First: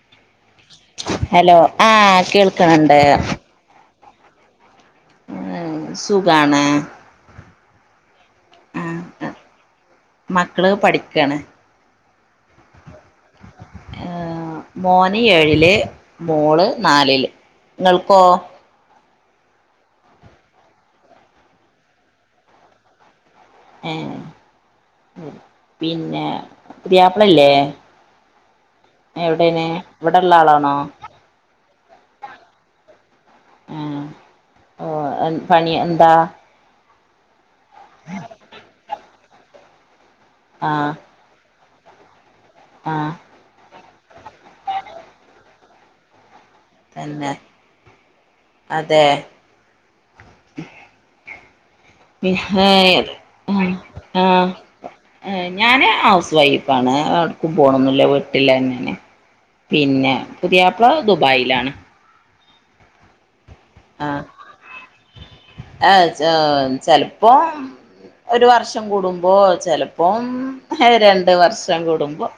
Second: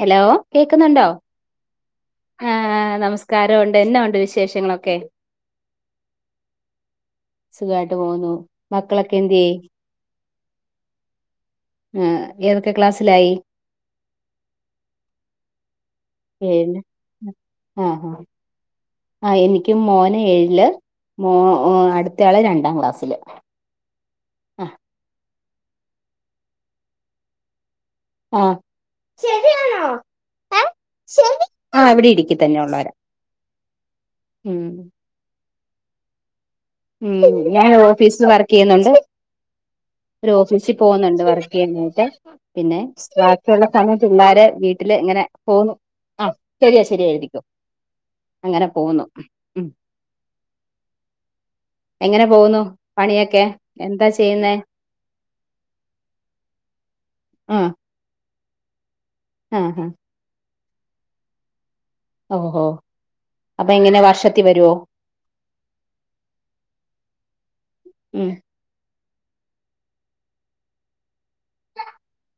Hello. കേക്കുന്നുണ്ടോ. Hello ആഹ് ആഹ് കേൾക്കണണ്ട് നമസ്കാര ഉണ്ട് എന്നാ ഉണ്ട് വിശേഷങ്ങളൊ ആഹ് സുഖാണ് സുഖായിട്ട് പോവുന്നു. മക്കളൊക്കെ ആഹ് എന്തേയ് മക്കള് പഠിക്കാണ് ഉം ഏതൊക്കെ ക്ലാസ്സിലായി ആഹ് മോന് ഏഴ്ല്. മോള് ഏഴില് നാലില്. ഇങ്ങൾക്കോ ആയ് എനിക്ക് മോന് ഏഴില്. മോ ഓ അടുത്തയാള് രണ്ടാം ക്ലാസ്സില് ആഹ് പിന്നെ പ്യാപ്പ്ളല്ലേ ആഹ് എവിടേണ് ശരിയാണോ ഇവിട്ള്ള ആളാ ആഹ് ഇവിടെ ഇടുക്കിത്തന്നെ ഉള്ളവരാ ആഹ് ഓഹ് പണി എന്താ ഉം ഞാൻ ഓഫീസി വർക്കീയ്യുന്നുണ്ട് ഒരൊഫീസി ആഹ് പോവുന്ന്ണ്ട് വർക്കീയ്യാൻ വേണ്ടീട്ട് പിന്നെ ആഹ് ബാക്കിയുള്ള സമയത്ത് ള്ളാര് വീട്ടില് ഇങ്ങനെ പോവുന്നു ആ ശരിയാ ശരിയ തന്നെ എഴുതിക്കൊ അങ്ങനെ പോവുന്നു അതെ ഉം എങ്ങനെ പോവുന്നു പണിയൊക്കെ എന്താ ആഹ് ചെയ്യുന്നെ ഞാന് ഹൗസ് വൈഫാണ്. എട്ക്കും ആഹ് പോണൊന്നില്ല വീട്ടില്ലന്നേണ് ആഹ് പിന്നെ പുതിയാപ്പ്ള ദുബായീലാണ് ഓഹോ അപ്പൊ എങ്ങനെ ആഹ് വർഷത്തി വരോ ആഹ് ച്ചാ ചെലപ്പൊം ഉം ഒരു വർഷം കൂടുമ്പൊ ഔഹ് ചെലപ്പോം ര രണ്ട് വർഷം കൂടുമ്പൊ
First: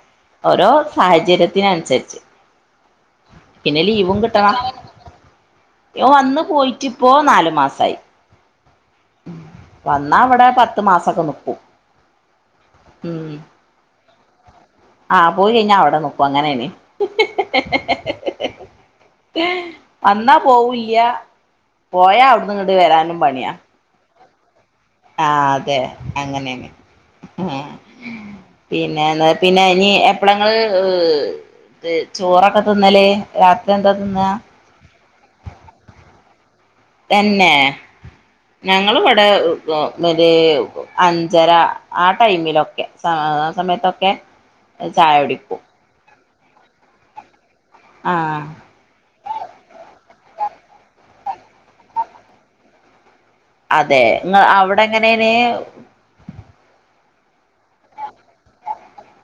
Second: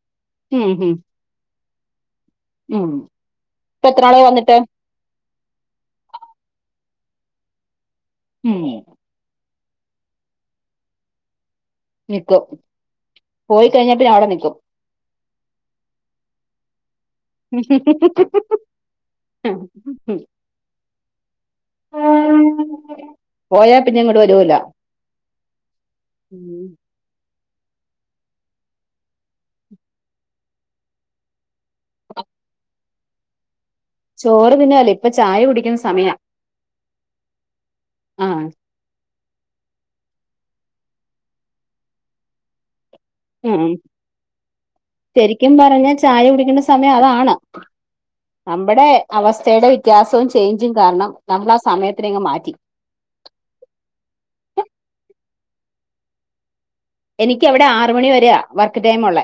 ഉം ഓരോ ഉം സാഹചര്യത്തിനനുസരിച്ച് ഉം പിന്നെ ഇപ്പ ലീവും എത്രനാളായി വന്നിട്ട് കിട്ടണം ഓ വന്ന് പോയിട്ടിപ്പൊ നാല് മാസായി ഉം വന്നാ അവ്ടെ പത്തു മാസൊക്കെ നിക്കും നിക്കും. ഉം പോയി കഴിഞ്ഞിട്ട് ഞാ അവ്ടെ നിക്കും ആഹ് പോയി കഴിഞ്ഞ അവ്ടെ നിക്കും അങ്ങനെലെ [inaudible] വന്നാ പോവൂല്ല്യാ പോയാ അവിട്ന്ന് ഇങ്ങ്ട്ട് വരാനും പണിയാ പോയാ പിന്നെ ഇങ്ങോട്ട് വരൂല ആഹ് അതെ. ഉം. അങ്ങനേണ് ആഹ് പിന്നെ ന്നാ പിന്നെ ഇനീ എപ്പളാങ്ങള് ഹ് ചോറൊക്കെ തിന്നല് രാത് ചോറ് പിന്നലെ ഇപ്പൊ ചായ കുടിക്ക്ന്ന സമയ തന്നേ. ഞങ്ങള്വ്ടേവ് മറ്റേവ് അഞ്ചര ആ ടൈമിലൊക്കെ സാധാ ഉം സമയത്തൊക്കെ ശരിക്കും ചായുടിക്കും പറഞ്ഞാ ചായ സമയം അതാണ്. ആ നമ്മ്ടേ അവസ്ഥേടെ വ്യത്യാസവും ചേഞ്ചിംഗ് കാരണം നമ്മ്ള സമയത്തിനേങ്ങ് മാറ്റി അതെ അവിടെ എങ്ങനെന എനിക്ക് അവിടെ ആറ മണി വരെയ വർക്ക് ടൈം ഉള്ള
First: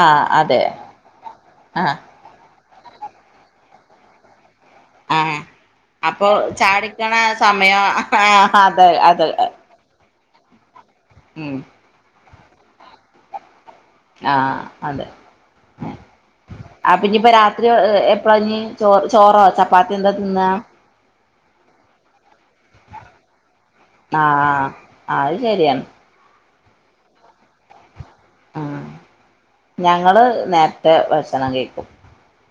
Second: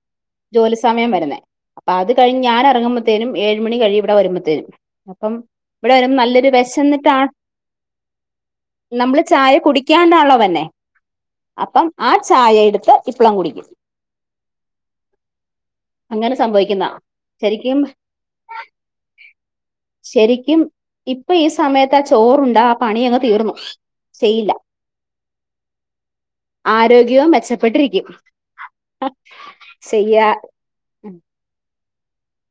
ആ അതെ ജോലി സമയം വരുന്നേ ആ അപ്പൊ അത് കഴിഞ്ഞ് ഞാന ഇറങ്ങുമ്പത്തേനും ഏഴ് മണി കഴിയിവിട വരുമ്പോത്തേനും ആ അപ്പം ഇവിടെ വര അപ്പൊ നല്ലൊരു വിശ ചാടിക്കണ എന്നിട്ടാണ് സമയം ആ അതെ നമ്മള് അതെ ചായ കുടിക്കാണ്ടാളോ ഉം ആ ചായ എടുത്ത് ഇപ്പ്ളം കുടിക്കും ആഹ അതെ അങ്ങനെ സംഭവിക്കുന്ന ആ പിന്നയിപ്പ രാത്രി ശരിക്കും എപ്പഴഞ്ഞ് ചോ ചോറോ ചപ്പാത്തി എന്താ തിന്നാ ശരിക്കും ഇപ്പൊ ഈ സമയത്ത് ആ ചോറണ്ട് ഇാ ആ പണി അങ്ങ് തീർന്നു ചെയ്യില്ല ആഹ് അത് ശരിയാണ് ആരോഗ്യവും മെച്ചപ്പെട്ടിരിക്കും ഉ ഞങ്ങള് ചെയ്യാ നേരത്തെ ഉം. ഭക്ഷന കേൾക്കും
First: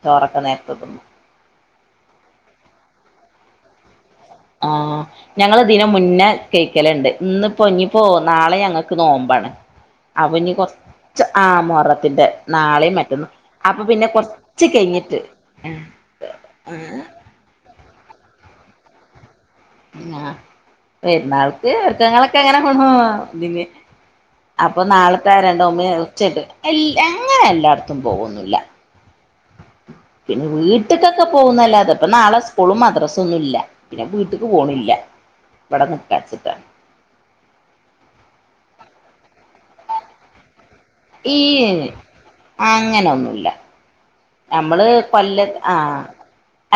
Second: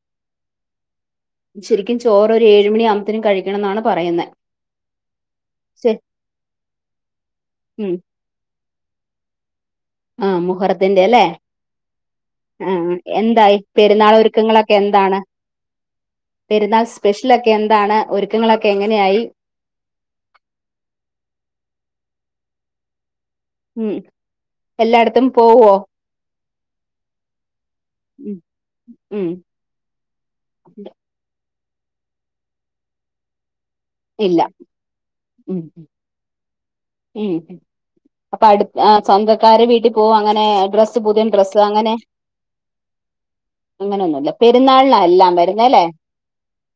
ചോറൊക്കെ നേരത്തെ തിന്നും ശരിക്കും ചോറ് ഒരു ഏഴുമണിയ ആകുമ്പത്തേും കഴിക്കണം എന്നാണ് പറയുന്ന ആ ഞങ്ങള് ദ മുന്നേ കേൾക്കലുണ്ട് ഇന്ന്പ്പോ ഉം. ഇനിപ്പോ നാളെ ഞങ്ങക്ക് ക്ക് നോമ്പാണ് ആ അനി മുഹറത്തിന്റെ അല്ലെ കൊറച്ച് ആ മൊറത്തിന്റെ ആഹ് നാളെയും മറ്റന്ന എന്തായി അപ്പൊ പിന്നെ പെരുന്നാൾ കൊറച്ച് ഒരുക്കങ്ങളൊക്കെ കഴിഞ്ഞിട്ട് എന്താണ് പെരുന്നാൾ ആഹ് സ്പെഷ്യലൊക്കെ എന്താണ് ഒരുക്കങ്ങളൊക്കെ എങ്ങനെയായി ആ പെരുന്നാൾക്ക്ക്കങ്ങളൊക്കെ എങ്ങനെ കൊണു ഇതിന് ഉം അപ്പൊ എല്ലായിടത്തും നാളത്തെ രണ്ട പോവോ ഉമ്മയും ഉറച്ചിട്ട് എല്ല അങ്ങനെ എല്ലായിടത്തും ഉം പോകന്നില്ല ഉം പിന്നെ വീട്ടക്കൊക്കെ പോകുന്നല്ലാ അതെ ഇപ്പ നാളെ സ്പൂളും മദ്രസ ഒന്നും ഇല്ല പിന്നെ ഇല്ല വീട്ടക്ക് പോണില്ല ഉം ഇവിടെ നിക്കാച്ചിട്ടാണ് ഉം അപ്പൊ അടു സ്വന്തക്കാര് വീട്ടിൽ പോകും അങ്ങനെ ഡ്ര ഈ അങ്ങനെൊന്നുമല്ല അങ്ങനെയൊന്നുമില്ല നമ്മള് പെരുന്നാളിനാ എല്ലാം കൊല്ല വരുന്നേ അല്ലേ ആഹ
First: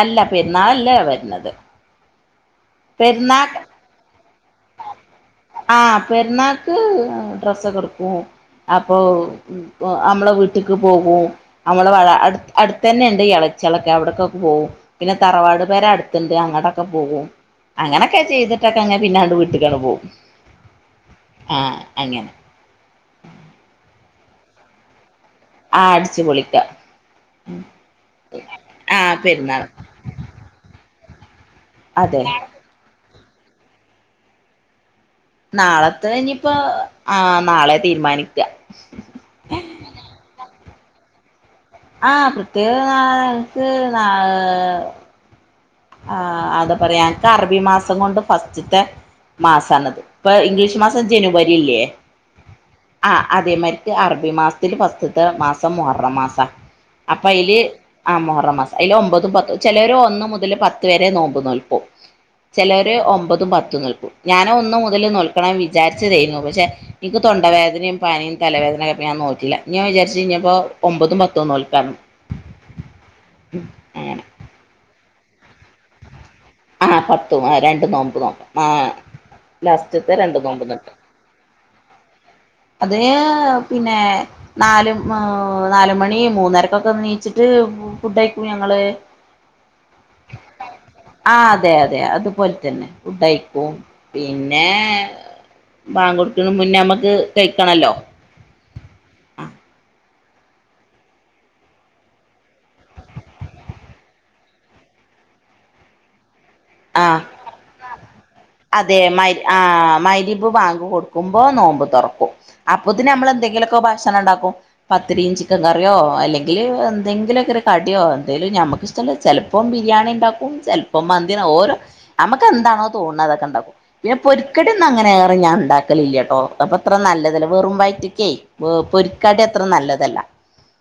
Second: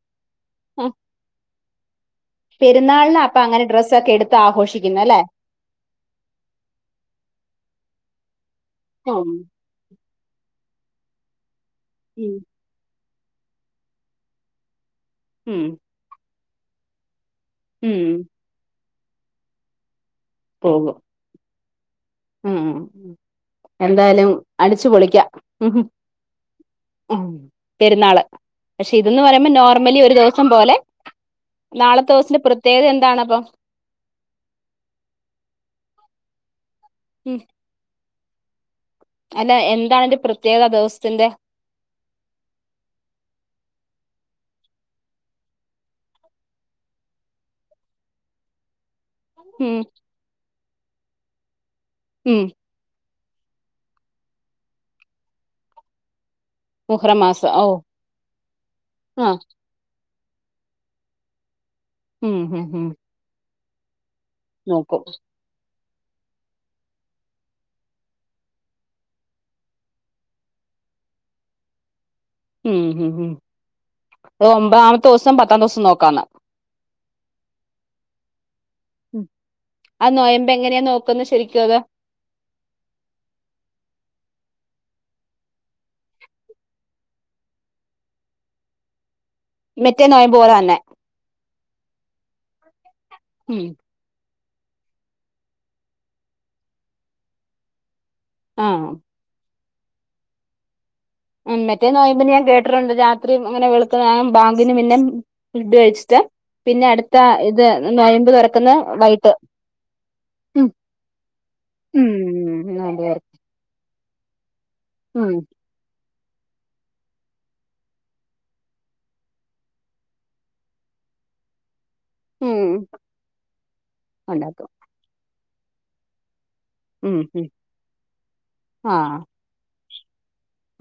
അല്ല പിരന്നാളല്ലേ വരുന്നത് പെുന്നാനാ അപ്പൊ അങ്ങനെ ഡ്രസ്ക്കെ എടുത്ത് ആഘോഷിക്കും ആഹ് പെർണാക്ക് ഡ്രസ്സ കൊടുക്കും അപ്പൊ ഉം നമ്മളെ വീട്ടിലക്ക് പോകും നമ്മളെ വ അ അടുത്തതന്നെ ഉണ്ട് ഇളച്ചിളൊക്കെ അവിടക്കൊക്കെ പോകവും പിന്നെ ഉം തറവാട് പേരെ അടുത്തണ്ട് അങ്ങോട്ടൊക്കെ പോകും ഉം അങ്ങനൊക്കെ ചെയ്തിട്ടൊക്കെ ങ്ങനെ പിന്നാണ്ട് വീട്ടിക്കാണ് പോകവും പോകും ആ ഉം എന്തായാലും അടിച്ചു പൊളിക്കാം ആഹ് അടിച്ചു പൊളിക്ക പെരുന്നാള് പക്ഷെ ആ ഇതന്ന് പറയുമ്പോ പെരുന്നാൾ നോർമലി ഒരു ദിവസം പോലെ നാളെത്തെ അതെ ദിവസിന്റെ പ്രത്യേകത എന്താണപ്പൊ നാളത്തെ കഞ്ഞപ്പോ ആ ഉം നാളെ തീരുമാനിക്കുക അല്ല എന്താാണ് ഒരു പ്രത്യേകത ദിവസത്തിന്റെ ആഹ പ്രത്യേകം ന എനിക്ക് നാ ആ് അത പറയാ എക്ക് അറബി മാസം കൊണ്ട് ഫസ്റ്റത്തെ ഉം മാസാണത് ഇപ്പൊ ഇംഗ്ലീഷ് മാസം ജനുവരി ഇല്ലേ ഉം ആ അതേമാതിരിക്ക് അറബി മാസത്തിൽ വസ്തുത്തെ മാസം മുഹറം മാസ മുഹറം അപ്പൊ മാസം അതില് ഓ ആ മുഹറം മാസം ആയില് ഒമ്പതും ആഹ് പത്തും ചിലര് ഒന്ന മു പത്ത് വരെ നോമ്പ് നോൽക്കും ഉം ഉം ഉം ചിലര് ഒമ്പതും പത്തും നോൽക്കും ഞാനൻ ഒന്ന് മുതൽ നോക്കും നോക്കണം വി വിചാരിച്ച തുന്നു പക്ഷേ എനിക്ക് തൊണ്ടവേദനയും പാനിയ തലവേദനൊക്കെ ഞാൻ നോട്ടില്ല ഞാൻ വിചാരിച്ച് ഞ്ഞപ്പോ ഒമ്പതും പത്തോന്നോൽ ക്കാരരുന്നു ഉം ഹ ഉ ഒമ്പതാമത്തെ ദിവസം പത്താം ദിവസം നോക്കാന്ന് ആഹ് പത്തും രണ്ടും നോമ്പത് നോമ്പ ആഹ് ഉം അത് ലാസ്റ്റത്തെ രണ്ടു നൊയമ്പ് നോമ്പ് എങ്ങനെയാ നോറ്റ് നോക്കുന്നെ ശരിക്കും അത് അതിന് പിന്നെ നാല് നാല് മണി മൂന്നരക്കൊക്കെ നീച്ചിട്ട് ഫുഡയ്ക്കും ഞങ്ങള് മറ്റേ നോയമ്പോലന്നെ ആഹ് അതെ അതെ അതുപോലെ തന്നെ ഉം ഫുഡയ്ക്കും പി പിന്നെ ബാങ്കൊടുക്കന് മുന്നേ നമ്മക്ക് കഴിക്കണല്ലോ ആഹ് മറ്റേ നോയ്മ്പ്ന് ഞാൻ കേട്ടിട്ടുണ്ട് രാത്രി അങ്ങനെ വെള്ക്കണേരം ബാങ്കിന് പിന്നെ ഫുഡ് കഴിച്ചിട്ട് പിന്നെ ആ അടുത്ത ഇത് നൊയ്മ്പ് അതെ മ ആഹ് മരിബ് ഉം വാങ്ക് കൊടുക്കുമ്പോ നോമ്പ് തുറക്കും ഉം നൊയമ്പ് അപ്പത്തിന് തുറ നമ്മളെന്ത ന്തെങ്കിലൊക്കെ ഭക്ഷണം ണ്ടാക്കും പത്തിരിം ഉം ചിക്കൻ കറിയോ അല്ലെ എന്തെങ്കിലുക്കെ കടിയോ എന്തായാലും നമുക്കിഷ്ടമ ചെലപ്പോ ബിരിയാണിണ്ടാക്കും ചിലപ്പോ മന്തി ഓരോ ഉം നമുക്കെന്താണോ തോന്നണ അതൊക്കെണ്ടാക്കും പിന്നെ ഉണ്ടാക്കും പൊരിക്കടി ഒന്ന്ങ്ങനേറെ ഞാൻ ഉണ്ടാക്കലില്ലട്ടോ അപ്പത്ര ഉം നല്ലതല്ല ഉം വെറും വയറ്റ്ക്കെ ആഹ് പൊരിക്കാടി അത്ര നല്ലതല്ല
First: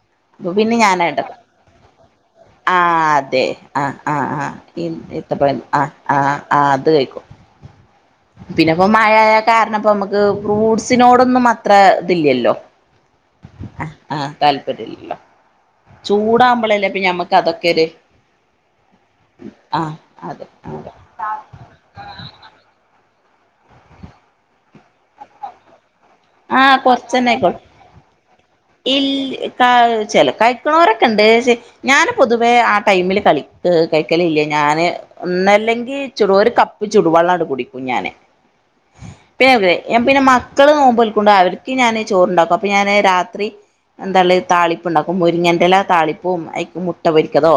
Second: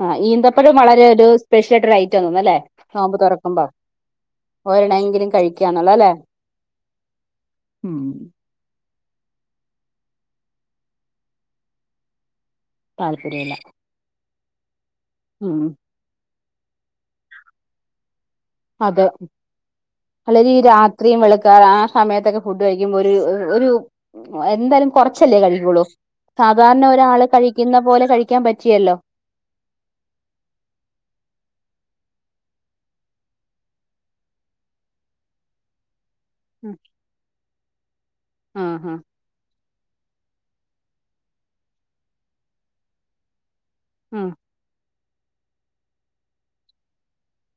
ആഹ് അപ്പൊ ഈന്തപ്പഴം പിന്നെ വളരെ ഞാനായിട്ട ഒരു സ്പെഷ്യൽ ആയിട്ട് ഒരു ഐറ്റം തോന്നുന്നു അല്ലേ ആഹ് നോമ്പ് അതെ തുറക്കുമ്പോ ആഹ് ആഹ് ആഹ് ഒരെണ്ണമെങ്കിലും ഇത്തപ്പഴ കഴിക്കാന്നുള്ള ആഹ് അല്ലേ ആഹ് ആഹ് അത് കഴിക്കും ഉം പ്പൊ മഴയായ കാരണം ഇപ്പ നമുക്ക് ഫ്രൂട്സിനോടൊന്നും അത്ര ഇതില്ലല്ലോ താല്പര്യല്ല താല്പര്യമില്ല ഉം ചൂടാവുമ്പോളല്ലേ അപ്പ ഞമ്മക്ക് അതൊക്കെര് അതെ അല്ലെങ്കി അതെ രാത്രിയും വെളക്കാർ ആ സമയത്തൊക്കെ ഫുഡ് കഴിക്കുമ്പോ ഒര് - ഒരു എന്തായാലും കൊറച്ചല്ലേ കഴിക്കുളൂ സാധാരണ ഒരാള് കഴിക്കുന്ന പോലെ കഴി ഇ ക ചെല കഴക്കണോരൊക്കെ ഉണ്ട് ഞാന പൊതുവെ ആ ടൈമില് കളി കഴിക്കലില്ല ഞാന് ഒന്നല്ലെങ്കിൽ ച ഒരു കപ്പ് ചുടുവെള്ളംട് കുടിക്കും ഞൻ ആഹ് പിന്നെ പിന്നെ മക്കള് നോമ്പൊൽ പ്പുണ്ടാ അവർക്ക് ഞാന് ചോറ്ണ്ടാക്കും, അപ്പൊ ഞാന് രാത്രി ആഹ് എന്താള്ളത് താളി പ്പ്ണ്ടാക്കും. മുരിങ്ങൻന്റെല താളിപ്പും അയ്ക്ക് മുട്ട പൊരിക്കലോ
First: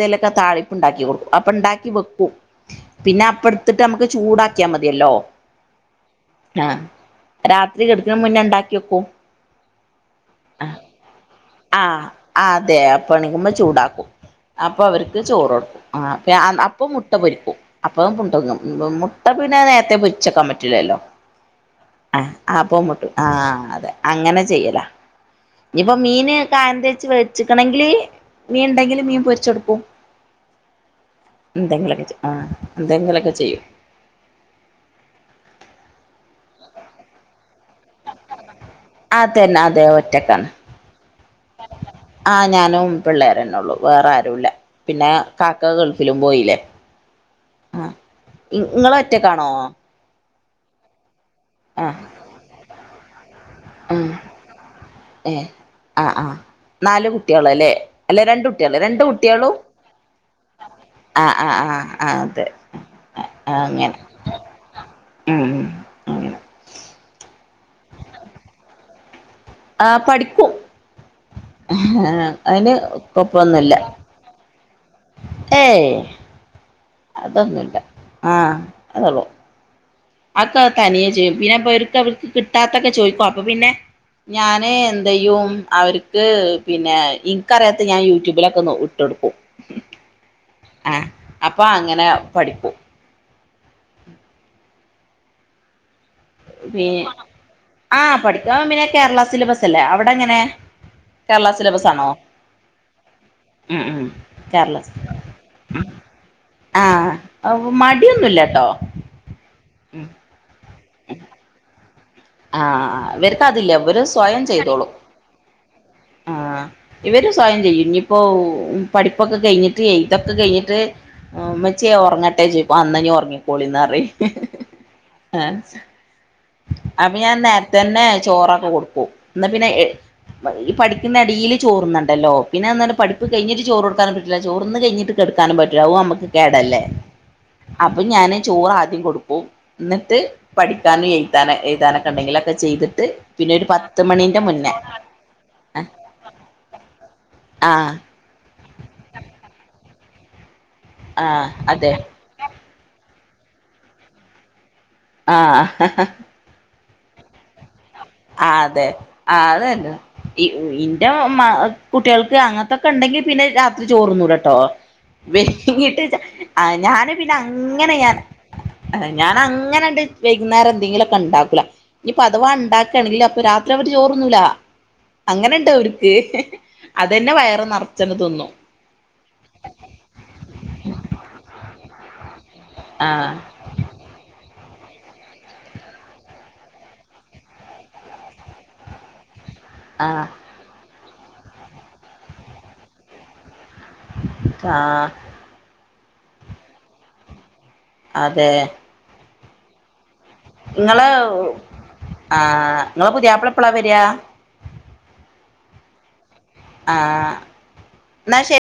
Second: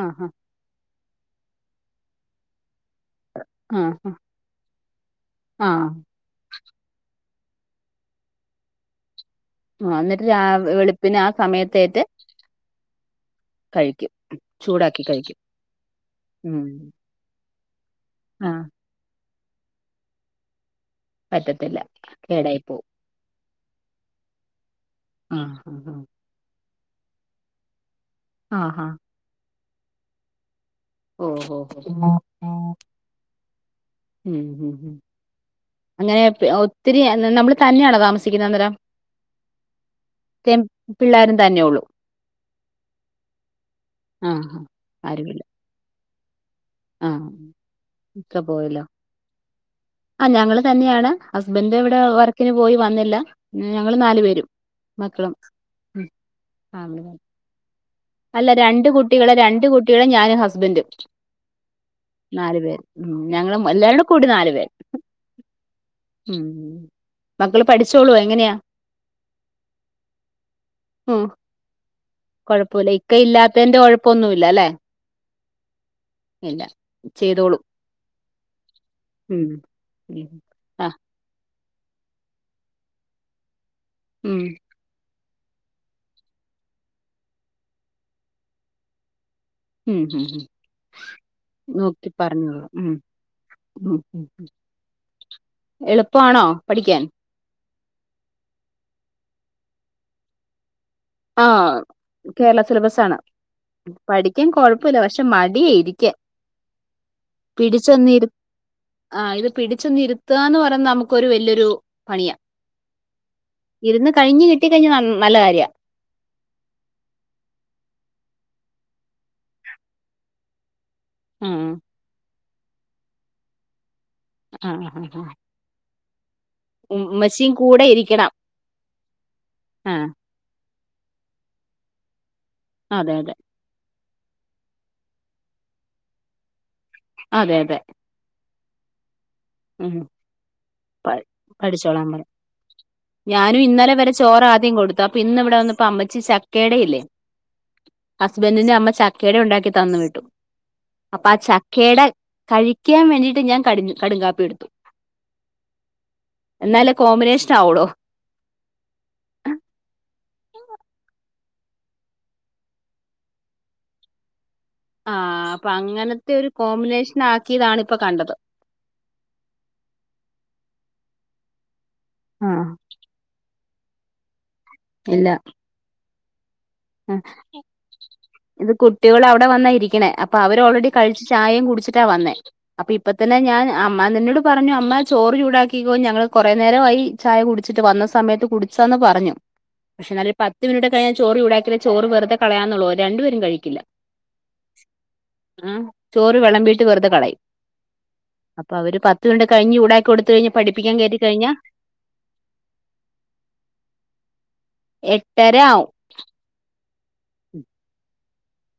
ആഹ് താളിപ്പ് ണ്ടാക്കി കൊടുക്കും. അപ്പ ണ്ടാക്കി വെക്കൂ. പിന്നെ അപ്പ എടുത്തിട്ട് നമുക്ക് ആഹ് ചൂടാക്കിയാ മതിയല്ലോ ആഹ് ആഹ് രാത്രി കെടുക്ക്ണ മുന്നേ ണ്ടാക്കിയെക്കും. ആഹ് എന്നിട്ട് രാ അഹ്, വെളുപ്പിന് ആ സമയത്തേറ്റ് ആഹ് അതെ, അപ്പ എണിക്കുമ്പോ ചൂടാക്കും. കഴിക്കും അപ്പൊ ചൂടാക്കി അവർക്ക് കഴിക്കും ചോറൊടുക്കും. ആ അപ്പൊ ഞാ ഉം അപ്പ മുട്ട പൊരിക്കും. അപ്പൊ പുണ്ടങ്ങും. ആഹ് മുട്ട പിന്നെ നേരത്തെ പൊരിച്ചക്കാൻ പറ്റില്ലല്ലോ. പറ്റത്തില്ല. അഹ്, കേടായി ആപ്പ പോവും മുട്ടു ആഹ് അതെ അങ്ങനെ ചെയ്യല. ആഹ് ആഹ് ഞ്ഞിപ്പം മീന് കായം തേച്ച് വെൾച്ചിക്കണെങ്കില് മീൻ ഉണ്ടെങ്കില് മീൻ പൊരിച്ചെടുക്കും. ഓഹ് ഓ എന്തെങ്കിലൊക്കെ ആ ഉം എന്തെങ്കിലൊക്കെ ചെയ്യും അങ്ങനെ ഒത്തിരി നമ്മള് തന്നെയാണോ താമസിക്കുന്ന അന്നരം അതന്നെ അതെ ഒറ്റക്കാണ്. പിള്ളേരും തന്നെ ഉള്ളൂ ആഹ് ഞാനും പിള്ളേരന്നെള്ളു വേറെ ആരുല്ല ആഹ് പിന്നെ ആരുമില്ല കാക്ക ഗൾ ത്തിലും പോയില്ലേ ആഹ്, ആ ഇക്ക പോയല്ലോ. ഇങ്ങള് ഒറ്റക്കാണോ ആ ഞങ്ങള് തന്നെയാണ്, ഹസ്ബൻഡ് ആ ഇവിടെ വർക്കിന് പോയി വന്നില്ല. ഞങ്ങള് നാലു പേരും. മക്കളും അഹ് അ ആ അല്ല കുട്ടികള് രണ്ട് കുട്ടികളെ കുട്ടികളും രണ്ട് കുട്ടികളെ ഞാനും ഹസ്ബൻഡും ആ ആ ആ ആ അതെ നാലു പേര് ഉ ആ ഞങ്ങും അങ്ങനെ എല്ലാവരുും കൂടി നാലു പേര് ഉം ഉം അങ്ങനെ ഉം മക്കള് പഠിച്ചോളൂ എങ്ങനെയാ ആഹ പഠിക്കും അതിന് കുഴപ്പില്ല ഇക്ക കൊഴപ്പൊന്നുല്ല ഇല്ലാത്തന്റെ കൊഴപ്പൊന്നുമല്ല അല്ലെ ഏയ് ഇല്ല ചെയ്തോളും അതൊന്നുമില്ല ആഹ അതള്ളു ഉം ഉം അക്കെ ആഹ് തനിയെ ചെയ്യും പിന്നെർക്ക് അവർക്ക് കിട്ടാത്തൊക്കെ ചോദിക്കോ അപ്പൊ പിന്നെ ഉം ഞാന് എന്ത്യും അവർക്ക് പിന്നെ ഇനിക്ക്റിയാത്ത ഞാൻ യൂട്യൂബിലൊക്കെ ഇട്ടെടുക്കും ഉം ഹ അപ്പൊ അങ്ങനെ നോക്കി പറഞ്ഞോളൂ പഠിക്കും ഉം ഉം എളപ്പ പി ആഹ പഠിക്കാ പിന്നെ കേരള സിലബസ് അല്ലേ അവിടെ എങ്ങനെ കേരള ആഹ സിലബസ് ആണോ കേരള സിലബസ് ആണ് ഉം ഉം പഠിക്കാൻ കൊഴപ്പില്ല പക്ഷെ മടിയ ഇരിക്ക ആഹ മടിയൊന്നുമല്ലട്ടോ പിടിച്ചു നിരുത്തുകന്ന് പറഞ്ഞ നമുക്കൊരു വലിയൊരു പണിയാ ആഹ് ഇവർക്ക് അതില്ല ഇവര് ഇരുന്ന് സ്വയം കഴിഞ്ഞഞ് കിട്ടി ചെയ്തോളും കഴിഞ്ഞഞ് നല്ല കാര്യ ആഹ് ഇവര് സ്വായം ചെയ്യും ഇനിയിപ്പോൊ പഠിപ്പൊക്കെ കഴിഞ്ഞിട്ട് എഴുതൊക്കെ കഴിഞ്ഞിട്ട് ആ ആഹ് മച്ചേ ഉറങ്ങട്ടെ ച അന്നഞ്ഞ ഉറങ്ങിക്കോളിന്നറി ആഹ ഉഹ അപ്പൊ ഞാൻ നേരത്തെ തന്നെ ഇരിക്കണം ചോറൊക്കെ കൊടുക്കു എന്ന പിന്നെ ആഹ് പഠ പ അടിയിൽ ചോറുന്നുണ്ടല്ല പിന്നെന്ത അതെ പഠപ്പ് അതെ കിഞ്ഞി് ചോറ് കൊടുക്കാൻ ചോറന്ന് കഴിഞ്ഞിട്ട് കടുക്കാനും പറ്റില്ല അും നമ്മക്ക് കേടല്ലേ അതെ അതെ അപ്പൊ ഞാന് ചോറ് ആദ്യം കൊടുക്കും എന്നിട്ട് പഠിക്കാനുംയി പഠിച്ചോളാംമ്പ പിന്നെ ഞാനും ഒരു ഇന്നലെ പത്ത് വരെ ചോറ മണിന്റെ ആദ്യം മുന്നേ ആ കൊടുത്ത അപ്പൊ ഇന്ന് ഇവിടെ വന്നപ്പോ അമ്മച്ചി ച ക്കേടയില്ലേ ആഹ ന്റെ അമ്മ ചക്കേട ഉണ്ടാക്കി തന്ന വിട്ടും അപ്പ ആ ആഹ് അതെ ചക്കേട കഴിക്കാൻ വേണ്ടി ഞാൻ ക കടുംകാപ്പി എടുത്തു ആഹ എന്നാല കോമ്പിനേഷൻ ആവളോ അതെ അതെന്നെ ഇന്റെ കുട്ടികൾക്ക് അങ്ങനത്തൊക്കെ ഉണ്ടെങ്കി പിന്നെ രാത്രി ചോറന്നൂല കേട്ടോ ആ അപ്പൊ വിട്ട് അങ്ങനത്തെ ഒരു ഞാന് കോമ്പിനേഷൻ പിന്നെ ആക്കിയതാണ് അങ്ങനെ ഇപ്പൊ ഞൻ കണ്ടത് അത ഞാൻ അങ്ങനെണ്ട് വൈകുന്നേരം എന്തെങ്കിലുമ ഒക്കെ ഉണ്ടാക്കൂല ഇനി പ അതിവാ ആഹ് ഉണ്ടാക്ക അ രാത്രി അവര് ചോറന്നൂല ഇല്ല അങ്ങനെ ഇണ്ടോ അവർക്ക് അതന്നെ വയറ് നിറച്ചണ ഇത് കുട്ടികൾ അവിടെ വന്ന ഇരിക്കണേ അപ്പൊ അവര് ഓൾറെഡി കഴിച്ച് ചായയും കുടിച്ചിട്ട വന്നേ അപ്പൊ ഇപ്പ ആഹ് തന്നെ ഞാൻ അമ്മാ നിന്നോട് പറഞ്ഞു അങ്ങ ചോറ് ചൂടാക്കിക്കോ ഞങ്ങള്ൾ കൊറെ നേരമായി ചായ കുടിച്ചിട്ട് വന്ന സമയത്ത് കുടിച്ചാന്ന് പറഞ്ഞു പക്ഷെ ആഹ് നല്ല പത്ത് മിനിട്ട കഴിഞ്ഞാൽ ചോറ് ടാക്കിയില്ല ചോറ് വെറുതെ കളയന്നുള്ളൂ രണ്ടുേരും കഴിക്കില്ല ആഹ ചോറ് വിളമ്പിീട്ട് വെറുത കളയും അതെ ണ്ട് കഴഞ്ഞൂട നിങ്ങളെ ആ നിങ്ങളെ പുതിയപ്പള എപ്പഴാ വരിയാ എട്ടരയാവും ആഹ എന്നാ ശരി